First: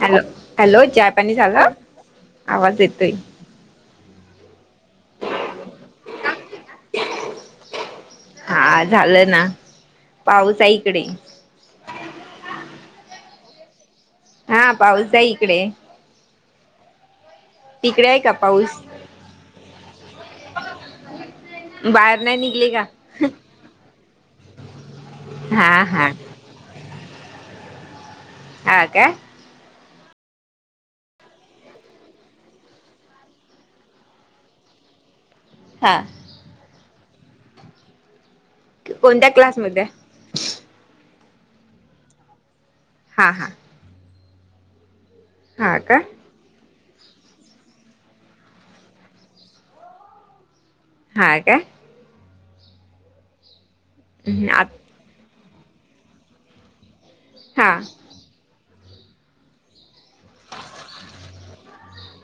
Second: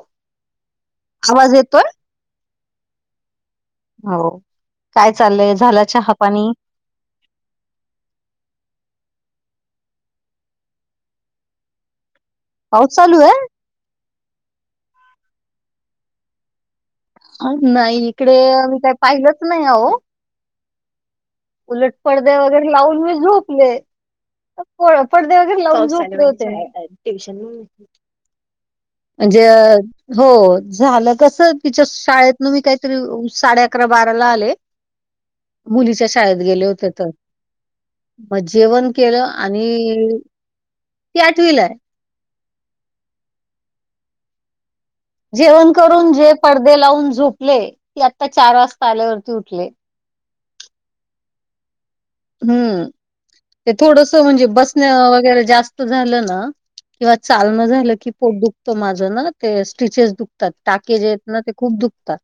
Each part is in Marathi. हॅलो हॅलो चहा पाणी आवाज झाला येतोय? आवाज येतोय. हो काय चाललंय झालाच्या चहा पानी हा झालं ना पाऊस आहे इकडे. पाउस चालू आहे. हा पाऊस आहे इकडे. तिकडे नाही आहे का इकडे पाऊस मी काही पाहिलंच नाही अहो. उलट बाहेर नाही पडद्या निघले वगैरे का लावून मी झोपले पडद्या वगैरे हा लावून हा झोपले हो. ट्यूशन. हा का? म्हणजे अ हो झालं कस तिच्या शाळेतन मी काहीतरी साडे अकरा बाराला आले. हा मुलीच्या शाळेत गेले होते तर. मग जेवण केलं कोणत्या आणि क्लासमध्ये ती आठवीला आहे. हा हा. जेवण हा का करून जे पडदे लावून झोपले ते आता चार वाजता आल्यावरती उठले. हा का हम्म ते थोडस म्हणजे हा बसण्या वगैरे जास्त झालं ना किंवा चालणं हा हा झालं कि पोट दुखतो माझं ना ते स्टिचेस दुखतात टाके जे आहेत ना ते खूप दुखतात.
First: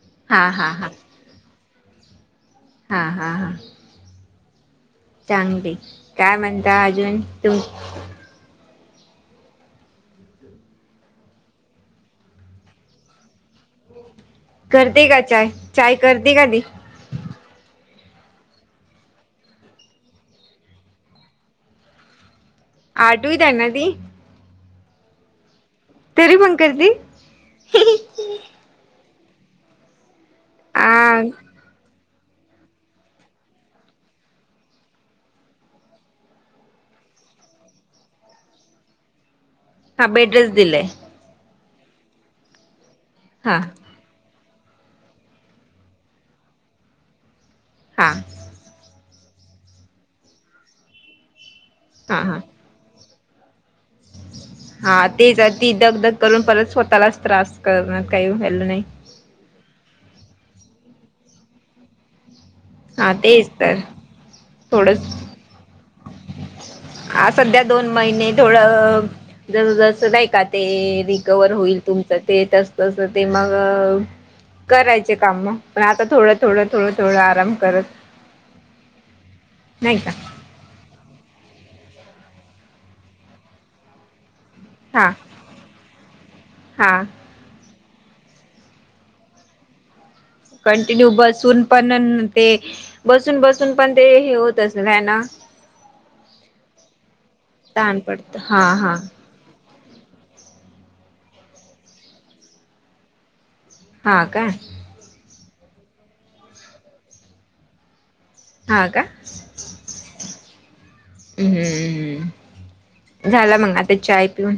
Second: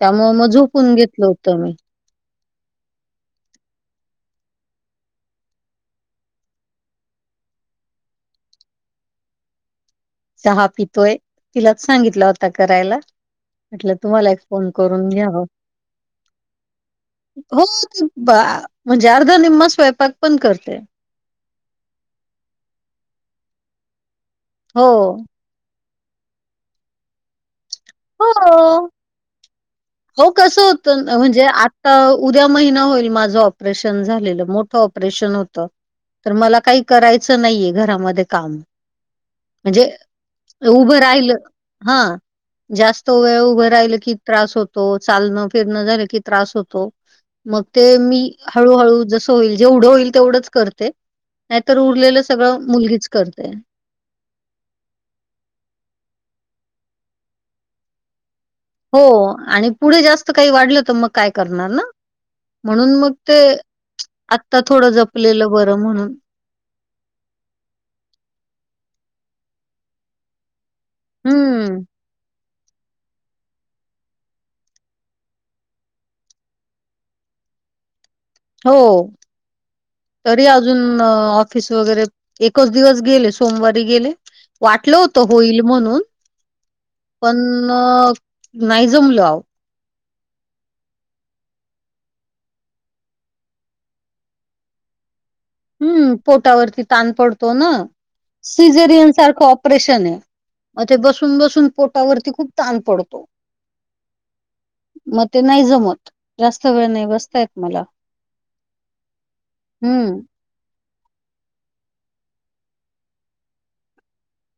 त्यामुळे हा मग हा झोपून घेतलं होतं मी. हा हा हा. चांगली काय म्हणता अजून तुम चहा पितोय तिलाच सांगितला होता करायला म्हटलं तुम्हाला फोन करते करून का घ्यावा. चाय चाय करते का ती? हो ते म्हणजे अर्ध निम्म स्वयंपाक पण करते. आठवीत आहे ना ती. हो. तरी पण करती? हो हो कस हा होतं म्हणजे आता उद्या महिना होईल माझं ऑपरेशन झालेलं मोठं ऑपरेशन होतं. तर मला काही करायचं नाहीये घरामध्ये काम. म्हणजे हा बेडच दिलंय उभं राहिलं हा. जास्त वेळ हा उभं राहिल की त्रास होतो चालणं फिरणं झालं की त्रास होतो. मग ते हा मी हळूहळू जसं होईल जेवढं होईल तेवढंच करते. नाहीतर हा उरलेलं हा सगळं मुलगीच करतेय. हा तेच ती धगधग करून परत स्वतःलाच त्रास करणार काही व्हाल नाही. हो आणि पुढे जास्त काही वाढलं तर मग काय करणार ना. म्हणून मग हा ते तेच तर आत्ता थोडं जपलेलं बरं म्हणून. हा सध्या दोन महिने थोडं [inaudible] ते रिकवर होईल हम्म. तुमचं ते तस तसं ते मग. करायचे काम मग पण आता थोडं थोडं थोडं थोडं आराम करत. हो. नाहीय का? तरी अजून ऑफिस वगैरे एकच दिवस गेले सोमवारी गेले. वाटलं हा होत होईल म्हणून हा पण नाही जमलो आहो कंटिन्यू बसून पण ते बसून बसून पण ते हे होत असेल हाय ना हम्म पोटावरती ताण पडतो ना ताण पडत हा हा सिझेरियन सारखं ऑपरेशन आहे मग ते बसून बसून पोटावरती खूप ताण पडतो हा काय मग ते नाही जमत जास्त वेळ नाही बसतायेत मला हा का? हम्म. हम्मम् झाला मंग आता चाय पिऊन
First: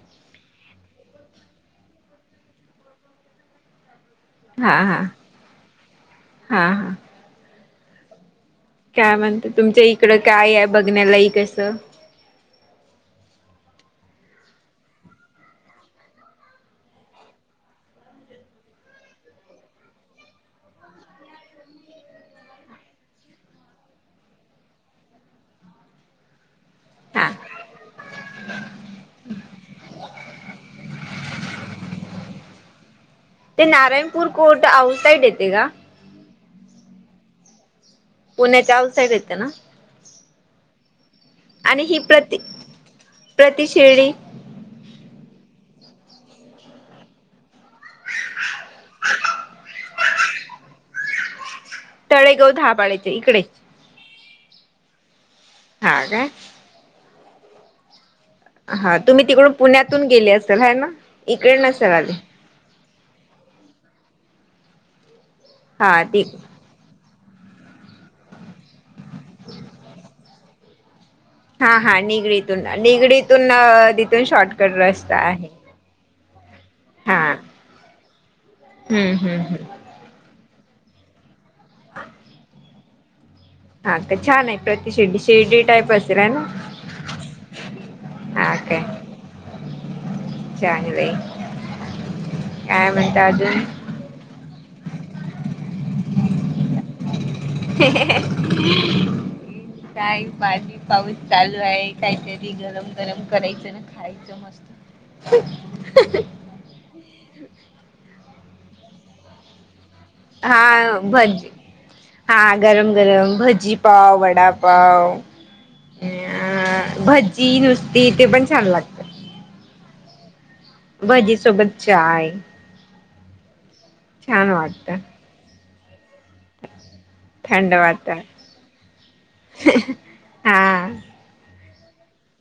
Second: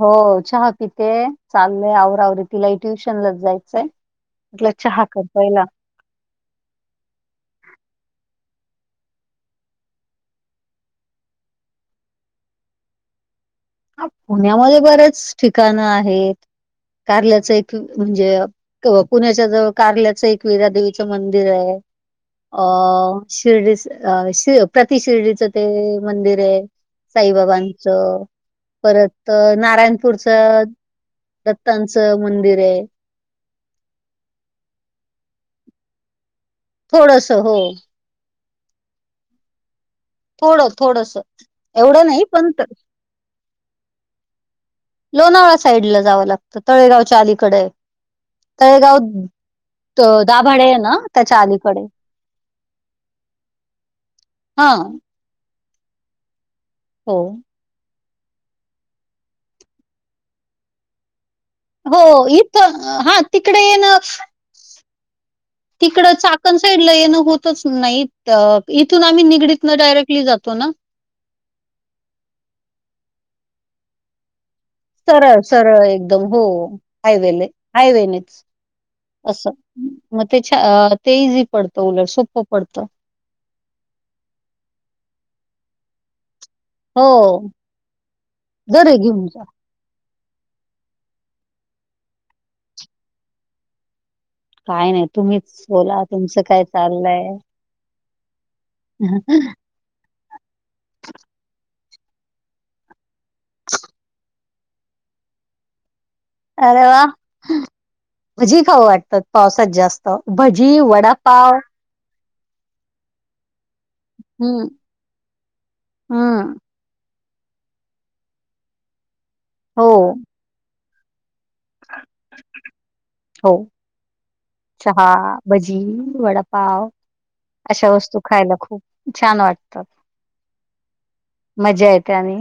हो चहा पितेय चाललेय आवरा आवरी तिलाही ट्युशनलाच जायचंय. म्हटलं हा -हा चहा कर पहिला. -हा काय म्हणत तुमच्या इकड काय आहे बघण्यालाईक असं हा पुण्यामध्ये बरेच ठिकाणं आहेत कारल्याच इथुन म्हणजे पुण्याच्या जवळ कार्ल्याचं एकविरा देवीचं मंदिर आहे. अ शिर्डी अ श प्रति शिर्डीचं ते मंदिर आहे हा साईबाबांचं परत नारायणपूरच दत्तांचं मंदिर आहे. ते नारायणपूर कोट आउट साईड येते का? थोडस हो पुण्याच्या आऊट साईड येते ना? थोडं थोडस आणि ही एवढं नाही प्रति पण? प्रतिशिर्डी लोणावळा साईडला जावं लागतं तळेगावच्या अलीकडे आहे. तळेगाव दाभडे आहे ना त्याच्या अली तळेगाव दाभाड्याच्या इकडे ह हा काय? हो. हा तुम्ही तिकडून पुण्यातून गेले असेल है ना. इकडे नस हो इथ हा तिकडे येन हा तिकडं ती चाकण साईड ला येणं होतच नाही इथून आम्ही निगडीतन डायरेक्टली जातो ना हा हा निगडीतून निगडीतून तिथून शॉर्ट सरळ सरळ एक एकदम हो हा हायवे हायवेनेच हम्म हम्म अस हम्म मग ते छ ते इझी पडतं उलट सोपं पडतं हा का छान आहे प्रतिशीर्डी शीर्डी टाईप असेल आहे ना? हो हा बर घेऊन जा चांगलय काय म्हणता अजून काय नाही तुम्हीच बोला तुमचं काय चाललंय? ह [unintelligible] ह [unintelligible] काय पाणी पाऊस चालू आहे काहीतरी गरम गरम करायचं न खायचं मस्त. अरे वा! ! भजी खाऊ वाटतात पावसात जास्त! भजी हा भजी वडापाव हा गरम गरम भजी पाव हम्म वडापाव हम्म अ भ जची नुसती ते पण छान लागते हो! ! भजीसोबत चाय! हो छान वाटतं चहा भजी वडाप पाव थंड अशा वस्तू वाटतं खायला खूप छान! वाटतात. हा मजा येते आणि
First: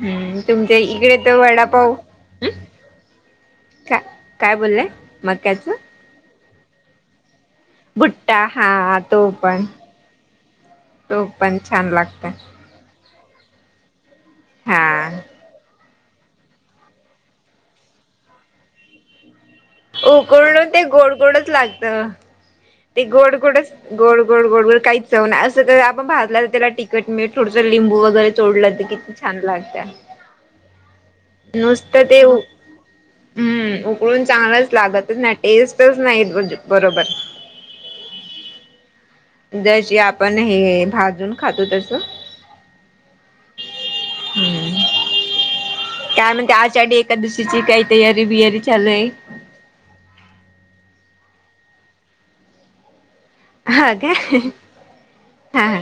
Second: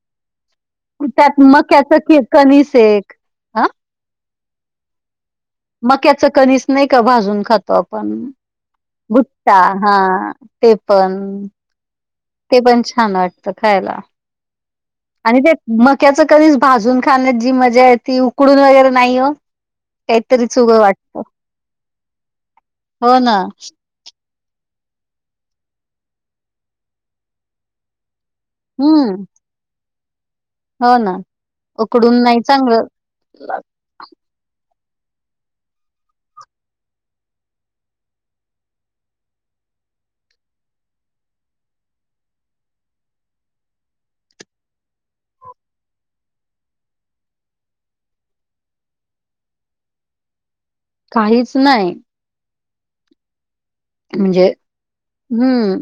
हम्म! तुमच्या इकडे तर त्यात वडापाव मक्याच की कणीस एक हा काय काय बोललंय? मक्याचं मक्याच कणीस नाही का भाजून खात? होका? भुट्टा हा तो भुट्टा पण हां! ते पण! तो छान लागत ते पण छान! वाटतं खायला!. हा! ! आणि ते म! मक्याच कणीस भाजून खाण्यात जी मजा येते. उकडून वगैरे नाही आओ! उकडु ते गोड गोडच लागत ते हो गोड ना गोडच गोड गोड गोड गोड काही चव नाही असं तर, आपण भाजला तर त्याला तिकट मिठ थोडसं लिंबू वगैरे चोळलं तर किती हम्म छान लाग त्या! हो ना नुसतं ते उकडून उ! नाही चांगलं ला- हम्म उ! ! गळू चांगलंच लागतच नाही टेस्टच नाही येत म्हणजे बरोबर! जशी आपण हे भाजून खातो तसं! [inaudible] [inaudible] [inaudible] काय म् ग आषाढी एकादशीची काही तयारी बियारी बिरया श्रीचालू हाय. काहीच ना य! हा काय म्हणजे हा हम्म! हा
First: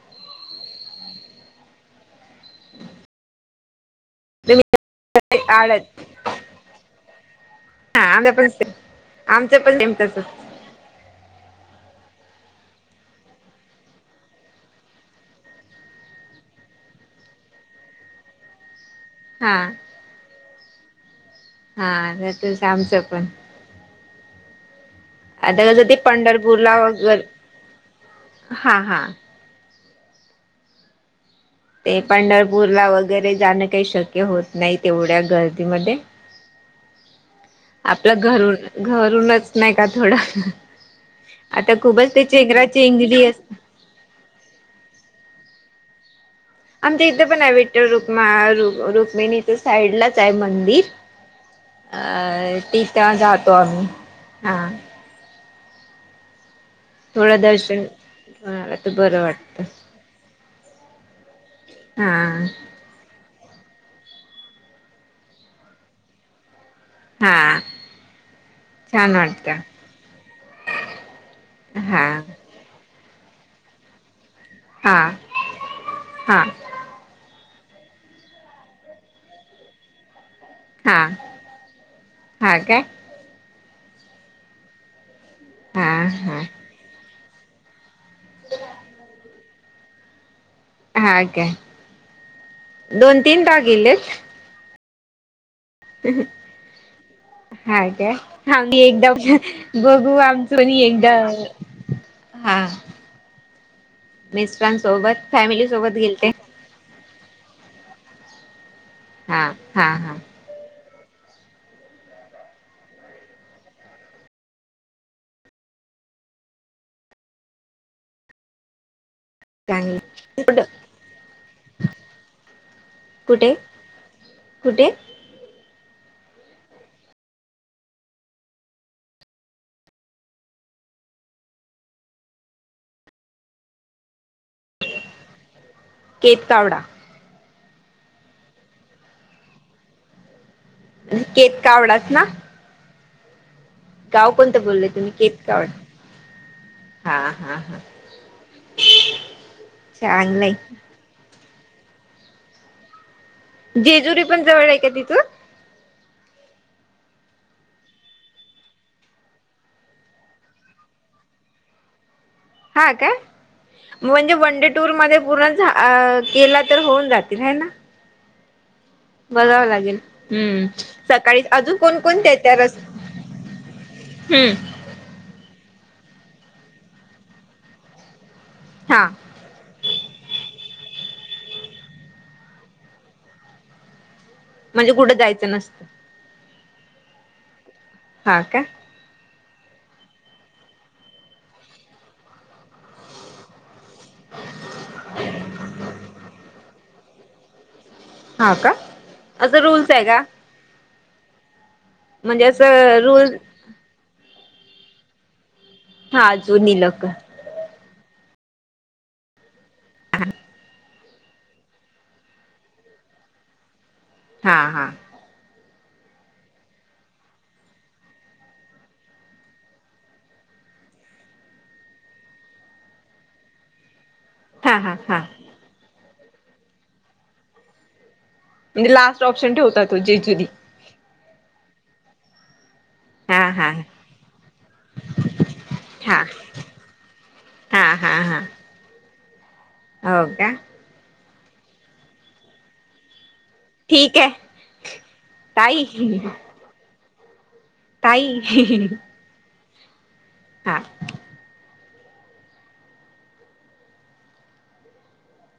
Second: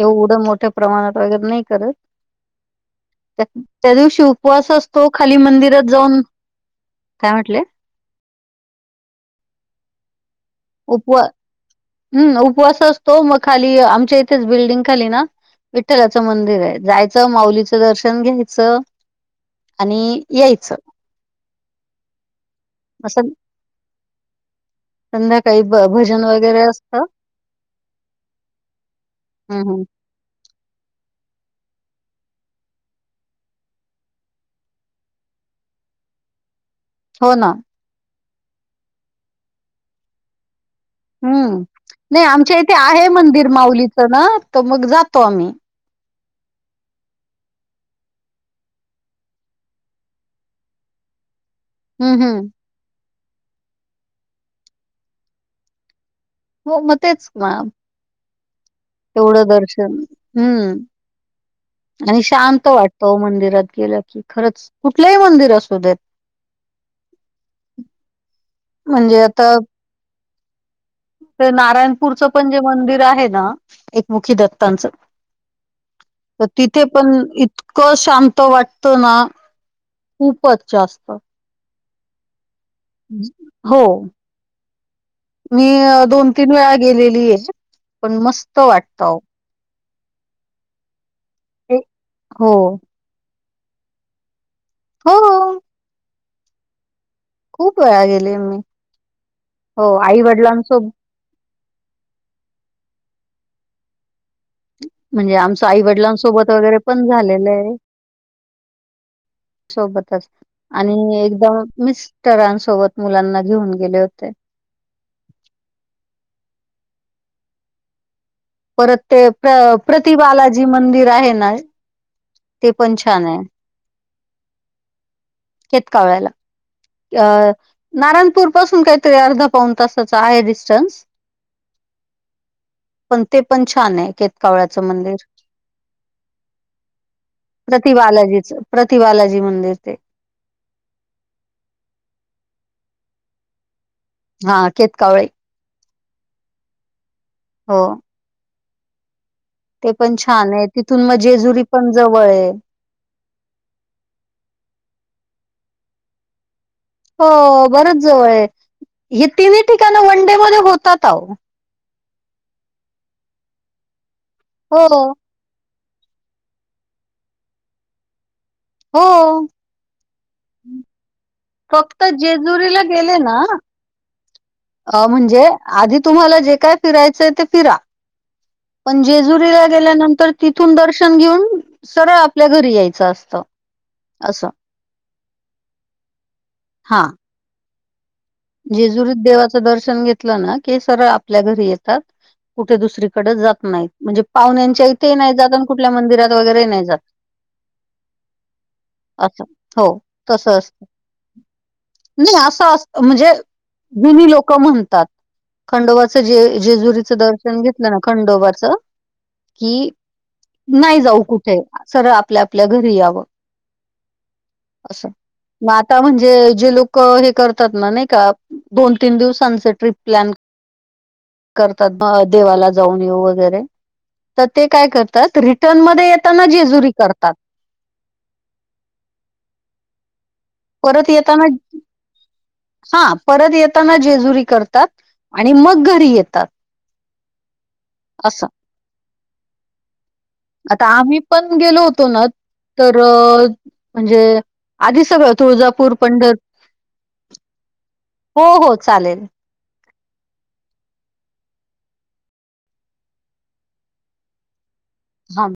एवढं मोठ्या प्रमाणात वगैरे नाही करत. [inaudible] [inaudible] [unintelligible] त्याक त्या दिवशी उपवास तुम्ही असतो खाली, मंदिरात आळत जाऊन काय म्हटल्या आ आंब्या पण सेम, आमचं पण सेम तसंच उपवा हम्! उपवास असतो मग खाली आमच्या इथेच बिल्डिंग खाली ना? विठ्ठलाचं मंदिर आहे. जायचं माउलीचं दर्शन घ्यायचं! हां! ! आणि यायचं! हां तसचं आमचं पण! असं संध्याकाळी आता भ कसं ते, भजन वगैरे पंढरपूरला असतं वगैर हा! हा! ! हं हं ते पंढरपूरला वगैरे जाणं काही शक्य होत नाही? तेवढ्या गर्दीमध्ये! हो ना? आपलं घरून- घरूनच नाही का थोडं! ! हम्म नाही आमच्या इथे आहे चेंगरी अस मंदिर माऊलीच ना? तर मग जातो आम्ही! ! आमच्या इथे पण आहे विठ्ठल रुक्मा, रू-रुक्मिणीच साईडलाच आहे मंदिर! अ! हं हं ! तिथं जातो आम्ही हां! ! हो म तेच गा! ! हं! तू ब! - तेवढं दर्शन हम्म आणि हा शांत वाट तो मंदिरात गेलं. की खरंच कुठलंही मंदिर असू देत. हां छान म्हणजे आता वाटतं. ते हा नारायणपूरचं पण जे मंदिर आहे ना! एकमुखी द त्तांच हा हा तिथं ते पण इतकं शांत वाटतं ना खूपच हा जास्त. हा काय! हो मी हा अ दोन हा तीन वेळा गेलेली हे पण मस्त वाटतं. आहो हा का? हो दोन तीनटा गेलेतं! हो हम्म हम खूप हां वेळा काय गेले मी आम्ही एकदा म्हणजे हो बघू आई आम्हीच पण वडिलांसोब एकदा हा मिस्टरांसोबत म्हणजे आमचं फॅमिली आई सोबत गेलते. वडिलांसोबत वगैरे पण झालेलं आहे. हा हा हा सोबतच आणि एकदम मिस्टरांसोबत मुलांना घेऊन गेले होते. परत ते प्र चांगलं प्रतिबालाजी मंदिर आहे ना! ते पण छान आहे. कुठे कुठे? केतकावळ्याला अ नारायणपूर पासून काहीतरी अर्धा पाऊन तासाच आहे. डिस्टन्स पण ते पण छान आहे. केतकावळ्याचं मंदिर केतकावडा? प्रति बालाजीच प्रतिबालाजी मंदिर ते आणि केतकावडाच ना? गाव हा कोणतं बोललय तुम्ही केतकावळे केतकाठा हा हा हा हो ते पण चांगलंय छान आहे. तिथून मग जेजुरी पण जवळ आहे. जेजुरी पण जवळ आहे का तिथून! हो बरच जवळ आहे. हे तिन्ही ठिकाण वनडे मध्ये होतात आहो हा काय म्हणजे वनडे हो टूरमध्ये पूर्ण जा गेला तर होऊन जातील हे ना हो बघावं लागेल. हम्म सकाळी अजून फक्त कोणकणत त्या रस्स जेजुरीला गेले ना हम्म अ म्हणजे आधी तुम्हाला जे काय फिरायचंय. ते फिरा पण हा जेजुरीला गेल्यानंतर तिथून दर्शन घेऊन. सरळ आपल्या घरी यायचं असत असं! म्हणजे कुठं जायचं नसतं. हा हा का! जेजुरीत देवाचं दर्शन घेतलं ना! कि सरळ आपल्या घरी येतात. कुठे दुसरीकडेच जात नाहीत. म्हणजे पाहुण्यांच्या इथे नाही जात. आणि कुठल्या मंदिरात वगैरेही नाही जात. हा का असं हो रूल्स आहे का तस असत नाही म्हणजे असं असत. रूल जूनी लोक म्हणतात. खंडोबाच हा जे जुनी लोक जेजुरीचं द र्शन घेतलं ना खंडोवरच की नाही. जाऊ कुठे सरळ आपल्या आपल्या घरी यावं हा हा असं. आता म्हणजे जे लोक हे कर तात ना नाही का, दोन -तीन दिवसांचे ट्रिप प्लॅन करतात बा देवाला जाऊन येऊ वगैरे त ते हा काय हा हा करतात रिटर्नमध्ये येताना जेजुरी करतात. म्हणजे लास्ट ऑप्शन ठेवता तो जेजुरी. परत येताना, हा परत येताना जेजुरी करतात, आणि मग घरी हा येतात. हा, हा, हा असं हो का? आता आम्ही पण गेलो होतो ना तर, अं ठीक आहे म्हणजे आधी सगळं तुळजापूर, ताई पंढर हो, हो ताई चालेल. हा, हां,